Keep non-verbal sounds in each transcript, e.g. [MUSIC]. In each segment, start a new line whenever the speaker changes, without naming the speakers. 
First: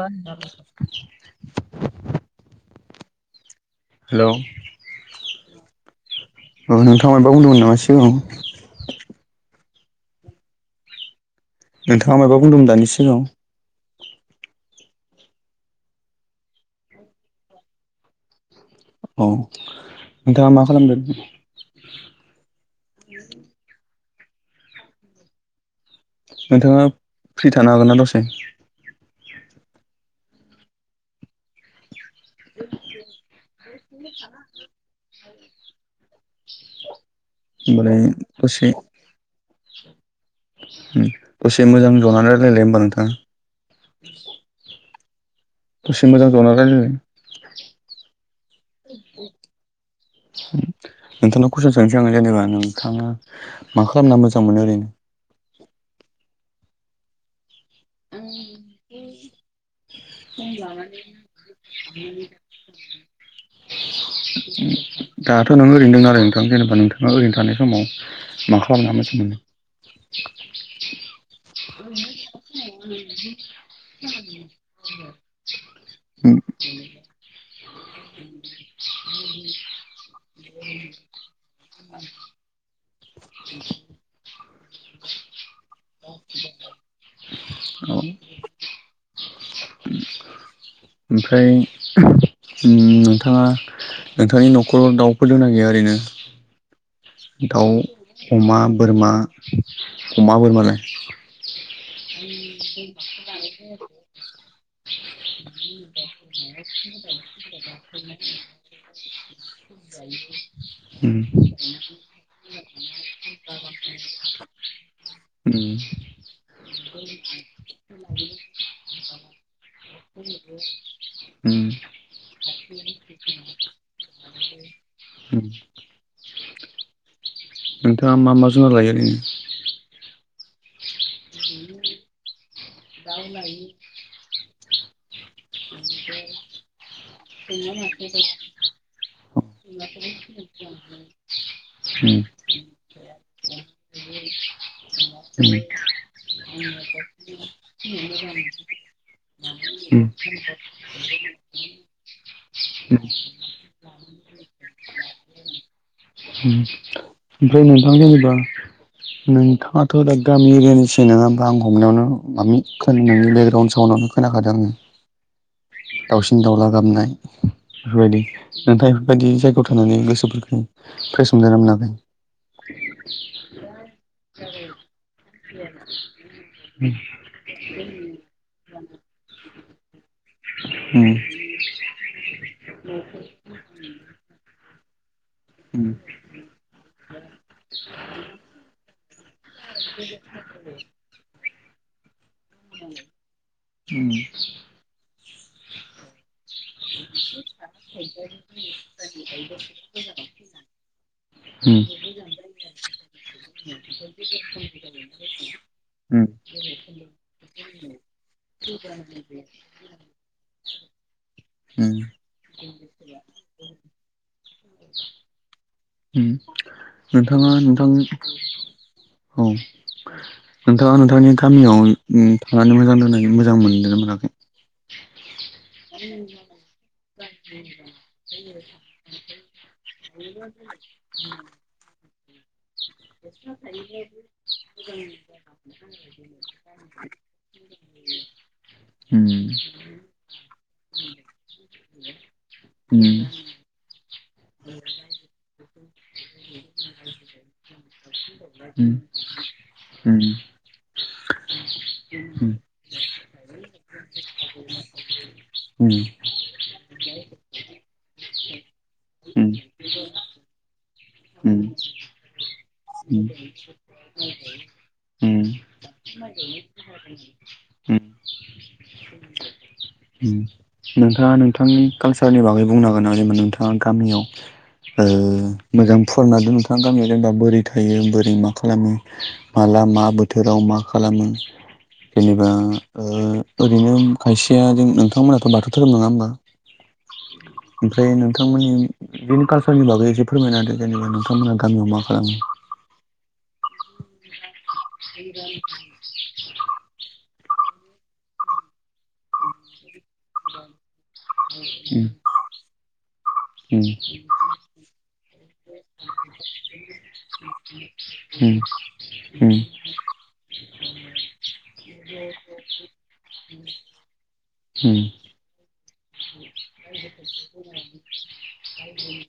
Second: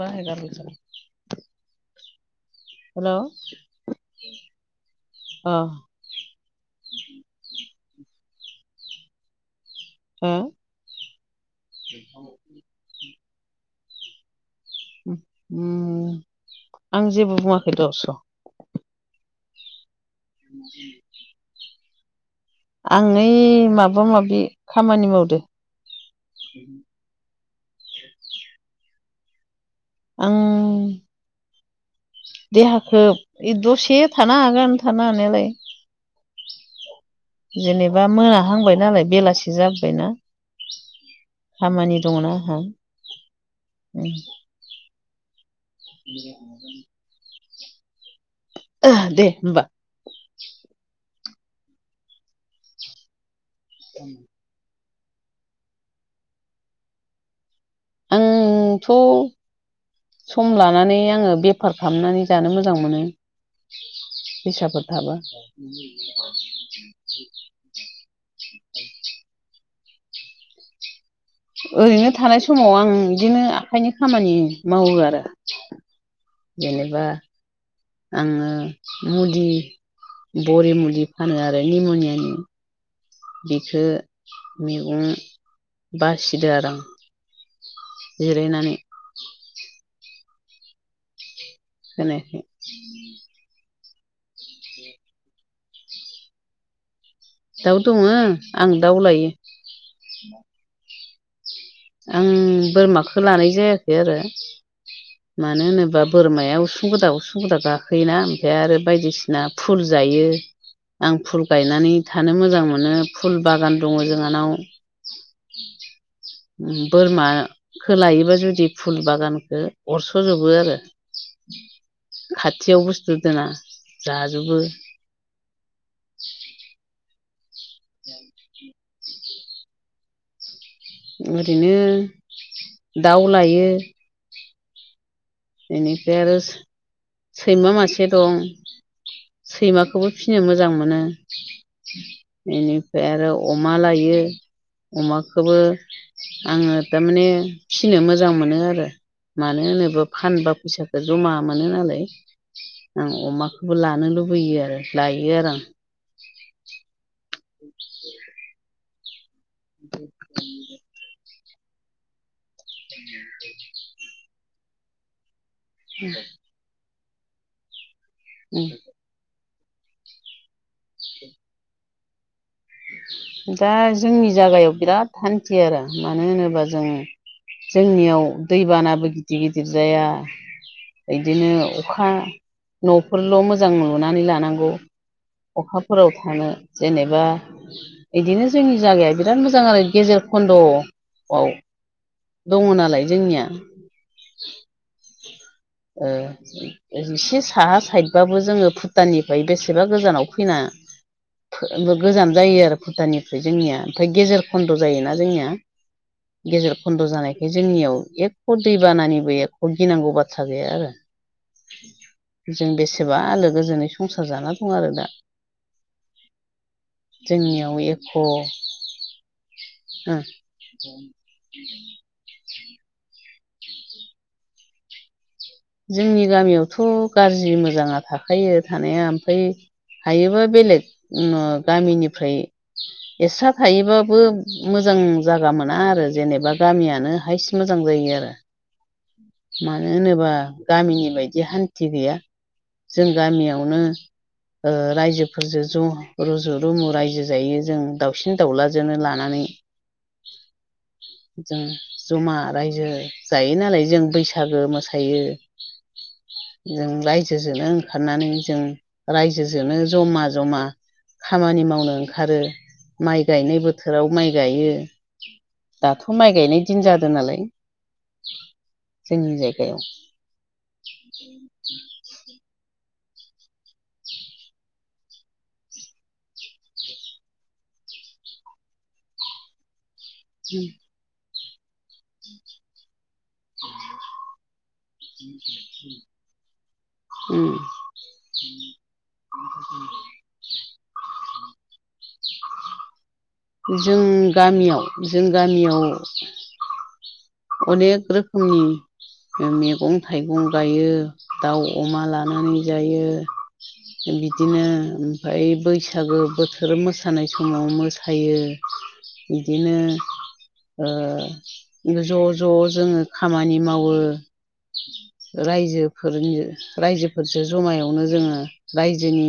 बाहेरा [UNINTELLIGIBLE] हेल'
हेलौ
अ
औ नोंथाङा माबा बुंदोंमोन नामा सिगाङाव?
अ
नोंथाङा मायबा बुंदोंमोन दानि सिगाङाव?
आं जेबो बुङाखै दस'।
औ नोंथाङा मा खालामदों?
आं ओइ माबा माबि खामानि मावदों।
नोंथाङा फ्रि थानो हागोन ना दसे?
आं देहाखौ दसे थानो हागोन थानो हानायालाय।
[INAUDIBLE] होमबालाय
जेनेबा
दसे
मोनाहांबाय नालाय बेलासि जाबोबायना।
दसे
खामानि
मोजां जनानै रायलायलाय होमबा नोंथां।
उ [UNINTELLIGIBLE]
दसे मोजां जना रायलायनाय।
ओ दे होमबा।
नोंथांनाव कुइसन सोंसै आं जेनेबा नोंथाङा मा खालामना मोजां मोनो ओरैनो?
आंथ'
[UNINTELLIGIBLE]
सम लानानै आङो बेफार खालामनानै जानो मोजां मोनो। फैसाफोर थाबा
दाथ' नों ओरैनो दा आरो नोंथां जेनेबा नोंथाङा ओरैनो थानाय समाव मा खालामना मोजां मोनो?
ओरैनो थानाय समाव आं बिदिनो आखाइनि खामानि मावो आरो। जेनेबा आङो मुदि बरि मुलि फानो आरो निम'नियानि। बिखो मैगं बासिदो आरो आं।
अ
जिरायनानै।
ओमफ्राय
होनायखाय
उम नोंथाङा नोंथांनि न'खराव दाउफोर दंना गैया ओरैनो? दाउ अमा
आं दाउ
बोरमा
लायो
अमा बोरमालाय?
आं बोरमाखौ लानाय जायाखै आरो। मानो होनोब्ला बोरमाया उसुं गोदा उसुं गोदा गाखोयोना ओमफ्राय आरो बायदिसिना फुल जायो।
उम
आं फुल गायनानै थानो मोजां मोनो फुल बागान दङ जोंहानाव।
उम
बोरमाखो लायोबा जुदि फुल बागानखो अरस'जोबो आरो।
उम
खाथियाव बुस्थु दोना जाजोबो।
उम नोंथाङा मा मा जुनार लायो ओरैनो?
ओरैनो दाउ लायो। बेनिफ्राय आरो सैमा मासे दं सैमाखौबो फिसिनो मोजां मोनो
उम उम
बेनिफ्राय आरो अमा लायो अमाखौबो
उम
आङो तारमाने फिसिनो मोजां मोनो आरो मानो
उम
होनोबा फानबा फैसाखौ जमा मोनो नालाय आं अमाखौबो लानो लुबैयो आरो लायो आरो आं
ओमफ्राय नोंथां जेनेबा नोंथाङाथ' दा गामि एरियानिसो नङा होनोमबा आं हमनायावनो मा खोननि बेकग्राउन्ड सउनावनो खोनाखादों आङो दाउसिन दाउला गाबनाय बेफोरबायदि
आं
नोंथां बेफोरबायदि जायगायाव थानानै गोसोफोरखौ फेस मोनदोना मोनाखै?
दा जोंनि जागायाव बिराद हान्थियो आरो मानो होनोबा जों
उम
जोंनियाव दैबानाबो गिदिर गिदिर जाया बिदिनो अखा न'फोरल' मोजां नुनानै लानांगौ
उम
अखाफोराव थाङो जेनेबा बिदिनो जोंनि जायगाया बिराद मोजां आरो गेजेर खन्द'आव बाव दङ' नालाय जोंनिया
उम
ओ इसे साहा साइद बाबो जोङो भुटाननिफ्राय बेसेबा गोजानाव फैना
उम
गोजान जायो आरो भुटानिफ्राय जोंनिया ओमफाय गेजेर खन्द' जायोना जोंनिया गेजेर खन्द' जानाय बे जोंनियाव एख' दैबानानिबो एखख' गिनांगौ बाथ्रा गैया
उम
आरो जों बेसेबा आलो गोजोनै संसार जाना दं आरो दा
उम नोंथाङा नोंथां औ
ओ
नोंथाङा नोंथांनि गामियाव उम थांनानै मोजां दोननाय मोजां मोनदोना मोनाखै
जोंनि गामियावथ' गाज्रि मोजाङा थाखायो थानाया ओमफ्राय हायोबा बेलेग गामिनिफ्राय एसा थायोबाबो मोजां जागा मोना आरो जेनेबा गामियानो हाइस मोजां जायो आरो
उम
मानो होनोबा गामिनि बायदि हान्थि गैया जों
उम
गामियाव आवनो ओ रायजोफोरजों ज' रुजु रुमु रायजो जायो जों दाउसिन दाउलाजोंनो लानानै [INAUDIBLE]
[INAUDIBLE]
जों जमा रायजो जायो नालाय जों बैसागो मोसायो जों रायजोजोंनो ओंखारनानै जों रायजोजोंनो जमा जमा खामानि मावनो ओंखारो माइ गायनाय बोथोराव माइ गायो दाथ' माइ गाइनाय दिन जादों नालाय जोंनि जायगायाव
नोंथाङा नोंथांनि कालसारनि बागै बुंनांगोन आरो नोंथाङा गामियाव ओ मोजां फरायना दोन नोंथाङा गामियाव जेनेबा बोरै थायो बोरै मा खालामो माला मा बोथ बोथोराव मा खालामो जेनेबा ओ ओरैनो खायसे या जों नोंथांमोनाथ' बाथौ धोरोम नङा होमबा
उम
ओमफ्राय नोंथांमोननि बिनि कालसारनि बागै एसे फोरमायनाादों जेनेबा नोंथांमोना गामियाव मा खालामो
जों गामियाव जों गामियाव अनेक रोखोमनि मैगं थाइगं गायो दाउ अमा
उम
लानानै जायो
उम
बिदिनो ओमफ्राय बैसागो बोथोर मोसानाय समाव मोसायो
उम उम
बिदिनो ओ ज' ज' जोङो खामानि मावो
उम
रायजोफोरनि रायजोफोरजों जमायावनो जोङो रायजोनि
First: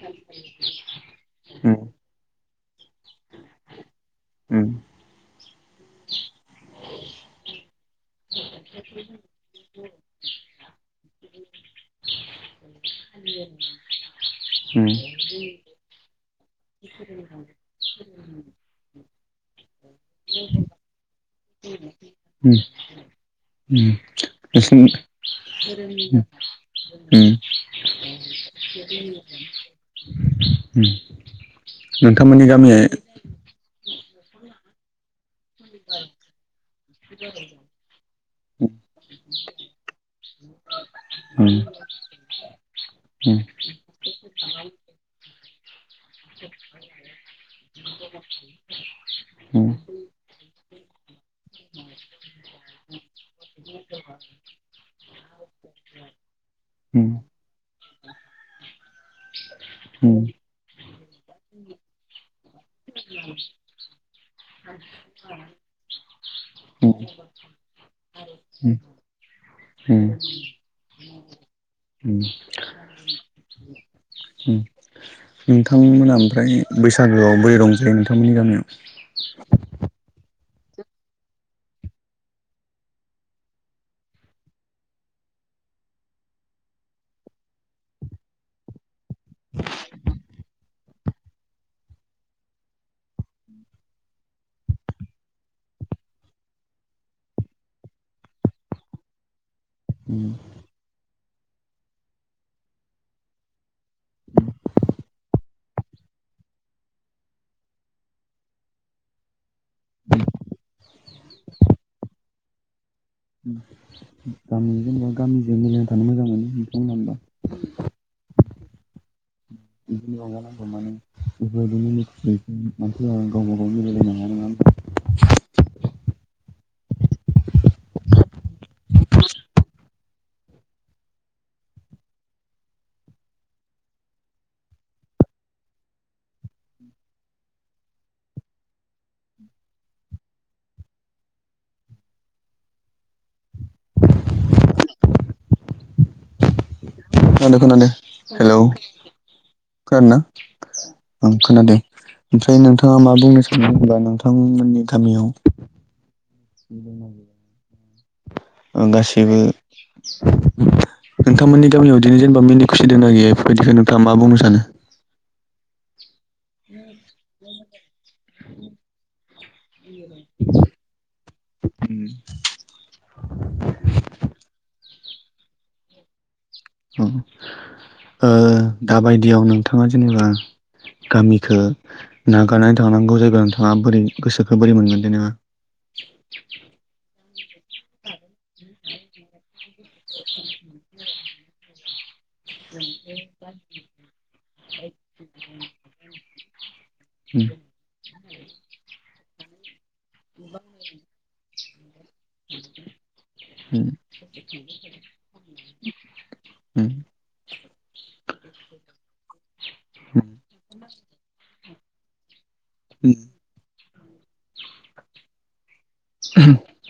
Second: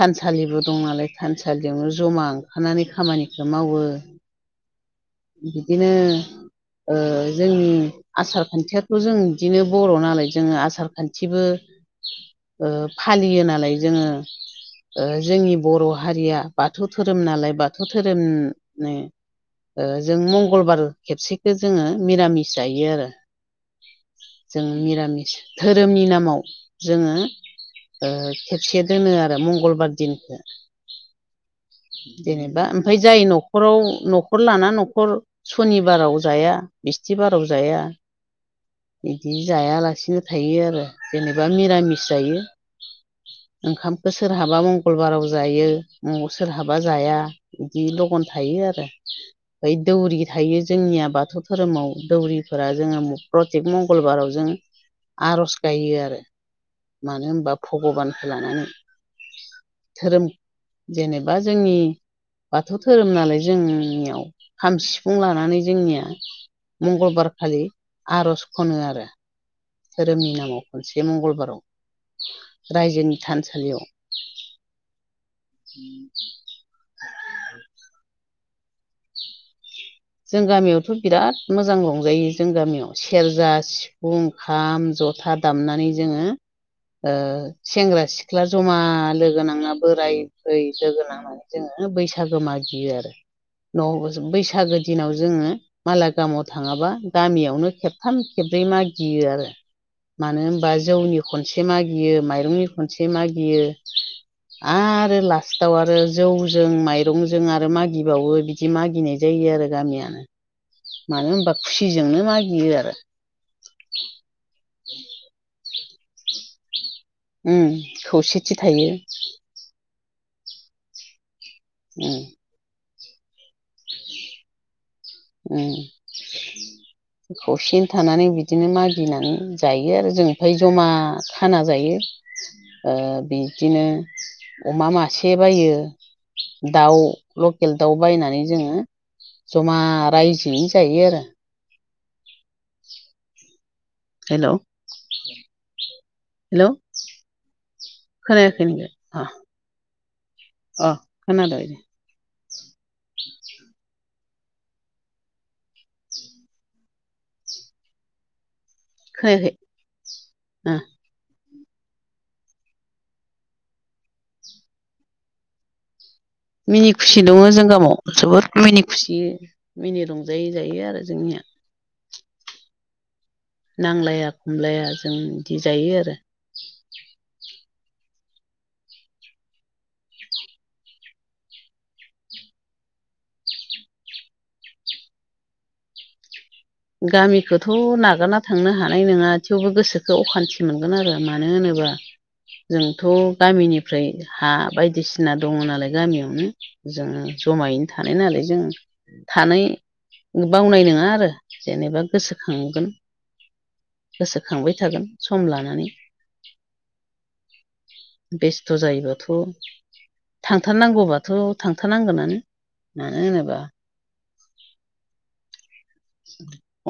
थानसालिबो दं नालाय थानसालियावनो जमा ओंखारनानै खामानिखो मावो। बिदिनो ओ जोंनि आसार खान्थियाथ' जों दिनो बर' नालाय जोङो आसार खान्थिबो ओ फालियो नालाय जोङो
उम
ओ जोंनि बर' हारिया बाथौ धोरोम नालाय बाथौ धोरोमनि ओ जों मंगलबार खेबसेखो जोङो
उम
मिरामिस जायो आरो।
उम
जों
नोंसिनि
मिरामिस धोरोमनि नामाव जोङो
उम
ओ खेबसे दोनो आरो मंगलबार दिनखो।
उम
[INAUDIBLE]
नोंथांमोननि
जेनेबा
गामिया
ओमफाय जाय न'खराव न'खर लाना न'खर सनिबाराव जाया बिस्थिबाराव जाया। इदि जायालासिनो थायो आरो जेनेबा
उम
मिरामिस जायो।
उम
ओंखामखौ सोरहाबा मंगलबाराव जायो। उम सोरहाबा जाया बिदि लगन थायो आरो
उम
ओइ दौरि थायो जोंनिया बाथौ धोरोमाव दौरिफोरा जोङो प्रतेक मंगलबाराव जों, आर'ज गायो आरो
उम
मानो होमबा भग'बानखो लानानै। धोरोम
उम
जेनेबा जोंनि बाथौ धोरोम नालाय जों नियाव खाम सिफुं लानानै जोंनिया मंगलबारखालि आर'ज खनो आरो।
उम
धोरोमनि नामाव खनसे मंगलबाराव।
उम
रायजोनि थानसालियाव।
[UNINTELLIGIBLE] मोना ओमफ्राय बैसागोआव बोरै रंजायो नोंथांमोननि गामियाव?
जों गामियावथ' बिराद मोजां रंजायो जों गामियाव सेरजा सिफुं खाम ज'था दामनानै जोङो ओ सेंग्रा सिख्ला जमा लोगोनांना बोराय बुरै लोगो नांनानै जोङो बैसागो मागियो आरो नबोसो बैसागो दिनाव जोङो माला गामाव थाङाबा गामियावनो खेबथाम खेब्रै मागियो आरो। मानो होमबा जौनि खनसे मागियो माइरंनि खनसे मागियो आरो लास्टाव आरो जौजों माइरंजों आरो मागिबावो बिदि मागिनाय जायो आरो। गामियानो मानो होनबा खुसिजोंनो मागियो आरो।
गामि जेनेबा गामिजों मिलायनानै थानो मोजां मोनो नोंथां मोना हमबा?
उम खौसेथि थायो।
[UNINTELLIGIBLE]
उम खौसेनो थानानै बिदिनो मागिनानै जायो आरो जों ओमफ्राय जमा खाना जायो। ओ बिदिनो अमा मासे बायो दाउ लकेल दाउ बायनानै जोङो जमा रायजोयै जायो आरो। हेलौ हेलौ
खोनादों
खोनायाखै [UNINTELLIGIBLE]
खोनादोना
अ
ओं
दे
खोनादों ओमफ्राय नोंथांङा मा बुंनो सानदों एबा [UNINTELLIGIBLE] थांमोननि गामियाव [INAUDIBLE] ओं गासैबो
[UNINTELLIGIBLE]
नोंथांमोननि गामियाव इदिनो जेनेबा मिनि खुसि दोंना गैया इफोरबायदिखौ नोंथाङा मा बुंनो सानो?
मिनि खुसि दङो जों गामाव जोबोद मिनि खुसि मिनि रंजायै जायो आरो जोंनिया।
उम
नांलाया खमलाया जों इदि जायो आरो।
उम ओ दाबायदियाव नोंथाङा जेनेबा गामिखौ नागारनानै थांनांगौ जायोबा नोंथाङा बोरै गोसोखौ बोरै मोनगोन जेनेबा?
[UNINTELLIGIBLE] गामिखौथ नागारना थांनो हानाय नंङा थेवबो गोसोखौ अखान्थि मोनगोन आरो आं मानो होनोबा जोंथ गामिनि ओमफ्राय हा बायदिसिना दंङ नालाय गामियावनो जोंङो
उम
जमायैनो थानाय नालाय जों थानाय बावनाय नंङा आरो जेनेबा गोसोखांगोन गोसोखांबाय थागोन सम लानानै
उम
बेस्थ जायोबाथ
उम
थांथारनांगौबाथ थांथारनांगोनानो मानो
उम
होनोबा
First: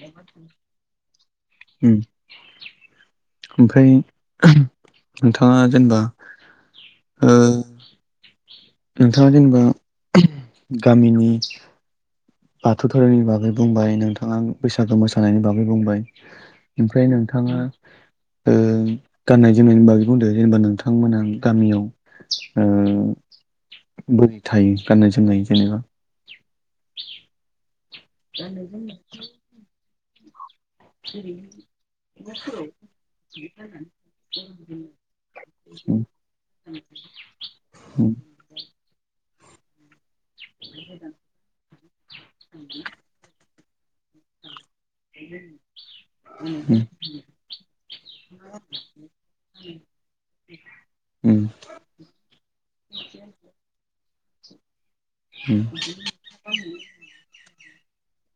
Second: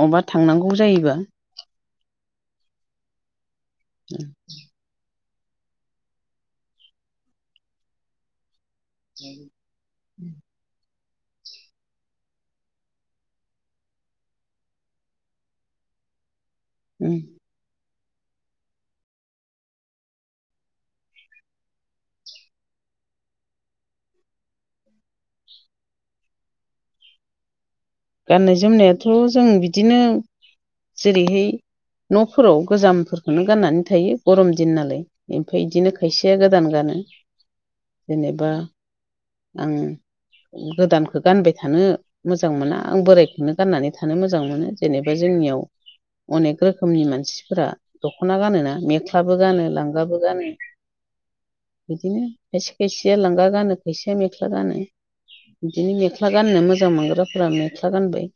बबा थांनांगौ जायोबा
[UNINTELLIGIBLE] ओमफ्राय नोंथांङा जेनेबा ओ नोंथांङा जेनेबा गामिनि बाथौ धोरोमनि बागै बुंबाय नोंथांङा बैसागो मोसानायनि बागै बुंबाय ओमफ्राय
उम
नोंथांङा गाननाय जोमनायनि बागै बुंदों जेनेबा नोंथांमोनहा गामियाव बोरै थायो गाननाय जोमनाय जेनेबा [INAUDIBLE]
गाननाय जोमनायाथ जों बिदिनो जेरैहाय नफोराव गोजाम फोरखौनो गाननानै थायो गरम दिन नालाय ओमफ्राय बिदिनो खायसेया गोदान गानो
ओमफ्राय
जेनेबा आं गोदानखौ गानबाय थानो मोजां मोना नो गाननानै थानो मोजां मोनो जेनेबा जोंनियाव अनेक रोखोमनि मानसि फोर दखना गानो ना मेख्लाबो गानो लांगाबो गानो बिदिनो खायसे खायसेया लांगा गानो खायसेया मेख्ला गानो बिदिनो मेख्ला गाननो मोजां मोनग्राफोरा मेख्ला गानबाय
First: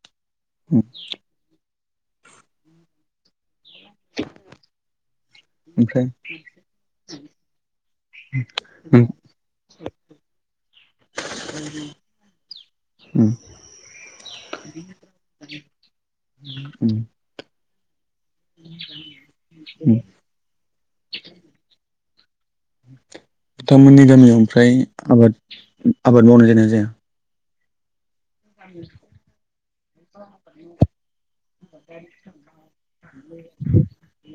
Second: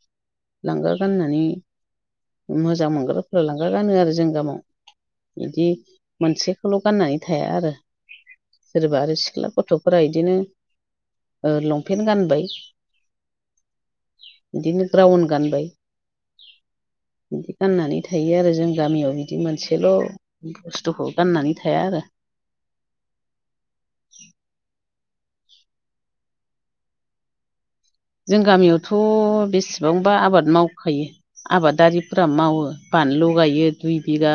लांगा गानो होननानै मोजां मोनग्रो फोर लांगा गानो आरो जों गामाव बिदि मोनसेखौल गाननानै थाया आरो सोरबा आरो सिख्ला गथफोरा बिदिनो लंपेन्ट गानबाय
उम
बिदिनो ग्राउन गानबाय
उम
बिदि गाननानै थायो आरो जों गामियाव बिदि मोनसेल बुस्थुखौ गाननानै थाया आरो
नोंथांमोननि गामियाव ओमफ्राय आबाद आबाद मावनाय जादोना जाया
जों गामियावथ बेसेबांबा आबाद मावखायो आबादारिफोरा मावो बानलु गायो दुइ बिगा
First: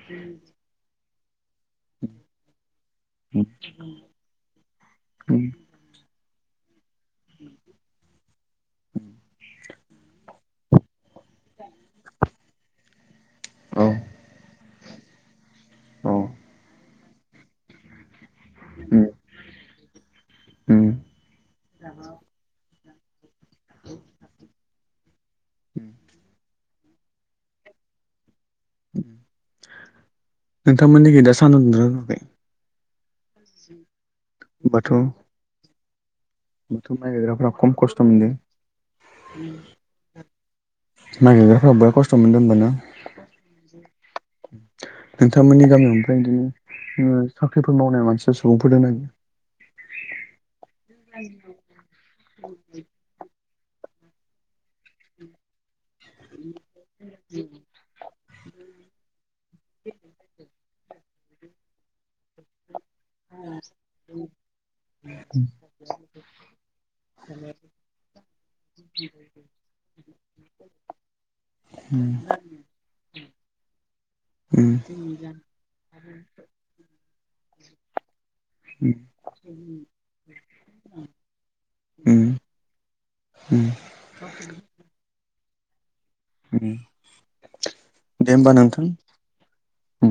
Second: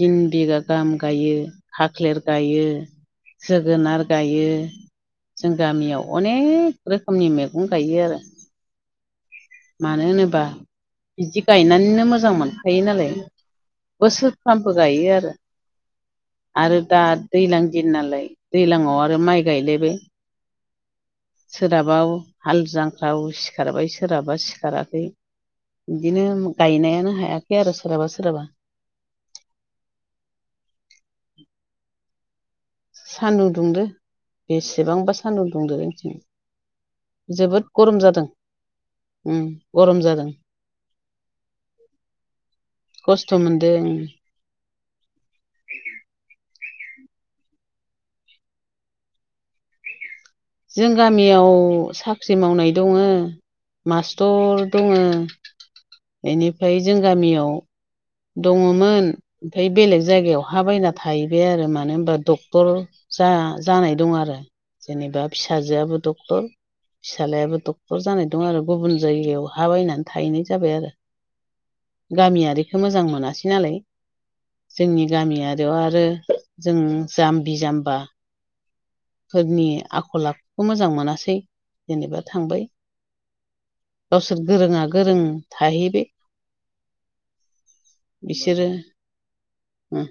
तिन बिगा गाहाम गायो खाख्लेर गायो जोगोनार गायो जों गामियाव अनेक रोखोमनि मैगं गायो आरो
[UNINTELLIGIBLE]
मानो होनोबा बिदि गायनानैनो मोजां मोनखायो नालाय
औ
बोसोर फामबो गायो आरो
औ
आरो दा दैज्लां दि नालाय दै्लांआव आरो माइ गायलायबो
[INAUDIBLE]
सोरहाबाव हाल जांफ्राव सिखारबाय सोरहाबा माबा सिखाराखै बिदिनो गायनायानो हायाखै आरो सोरहाबा सोरहाबा
[UNINTELLIGIBLE] नोंथांमोननि गिदा सानदुंनो नरबाय
सान्दुं दुंदो
होमबाथ'
बेसेबांबा सान्दुं दुंदो जोंथिं
बाथ' माइ गायग्राफ्रा
जोबोद
खम
गरम
खस्थ'
जादों
मोनदों
उम गरम जादों
नागिरग्राफ्रा बेराद खस्थ' मोनदों होनबाना।
खस्थ' मोनदों
नोंथांमोननि गामिआव ओमफ्राय बिदिनो ओ साख्रिफोर मावनाय मानसिया सुबुंफोर दोंना गैया?
जों गामियाव साख्रि मावनाय दङो मास्टर दङो। एनिफ्राय जों गामियाव दङोमोन ओमफ्राय बेलेग जायगायाव हा बायना थाहैबाय आरो मानो होनबा डक्टर जा जानाय दं आरो जेनेबा फिसाजोआबो डक्टर फिसालायाबो डक्टर जानाय दं आरो गुबुन जायगायाव हा बायनानै थाहैनाय जाबाय आरो।
उम।
गामियारिखौ मोजां मोनासै नालाय जोंनि गामियारियाव आरो जों जाम्बि जाम्बा फोरनि आखल आखुखौ मोजां मोनासै जेनेबा थांबाय। गावसोर गोरोंआ गोरों थाहैबाय।
दे होमबा
बिसोरो
नोंथां
उम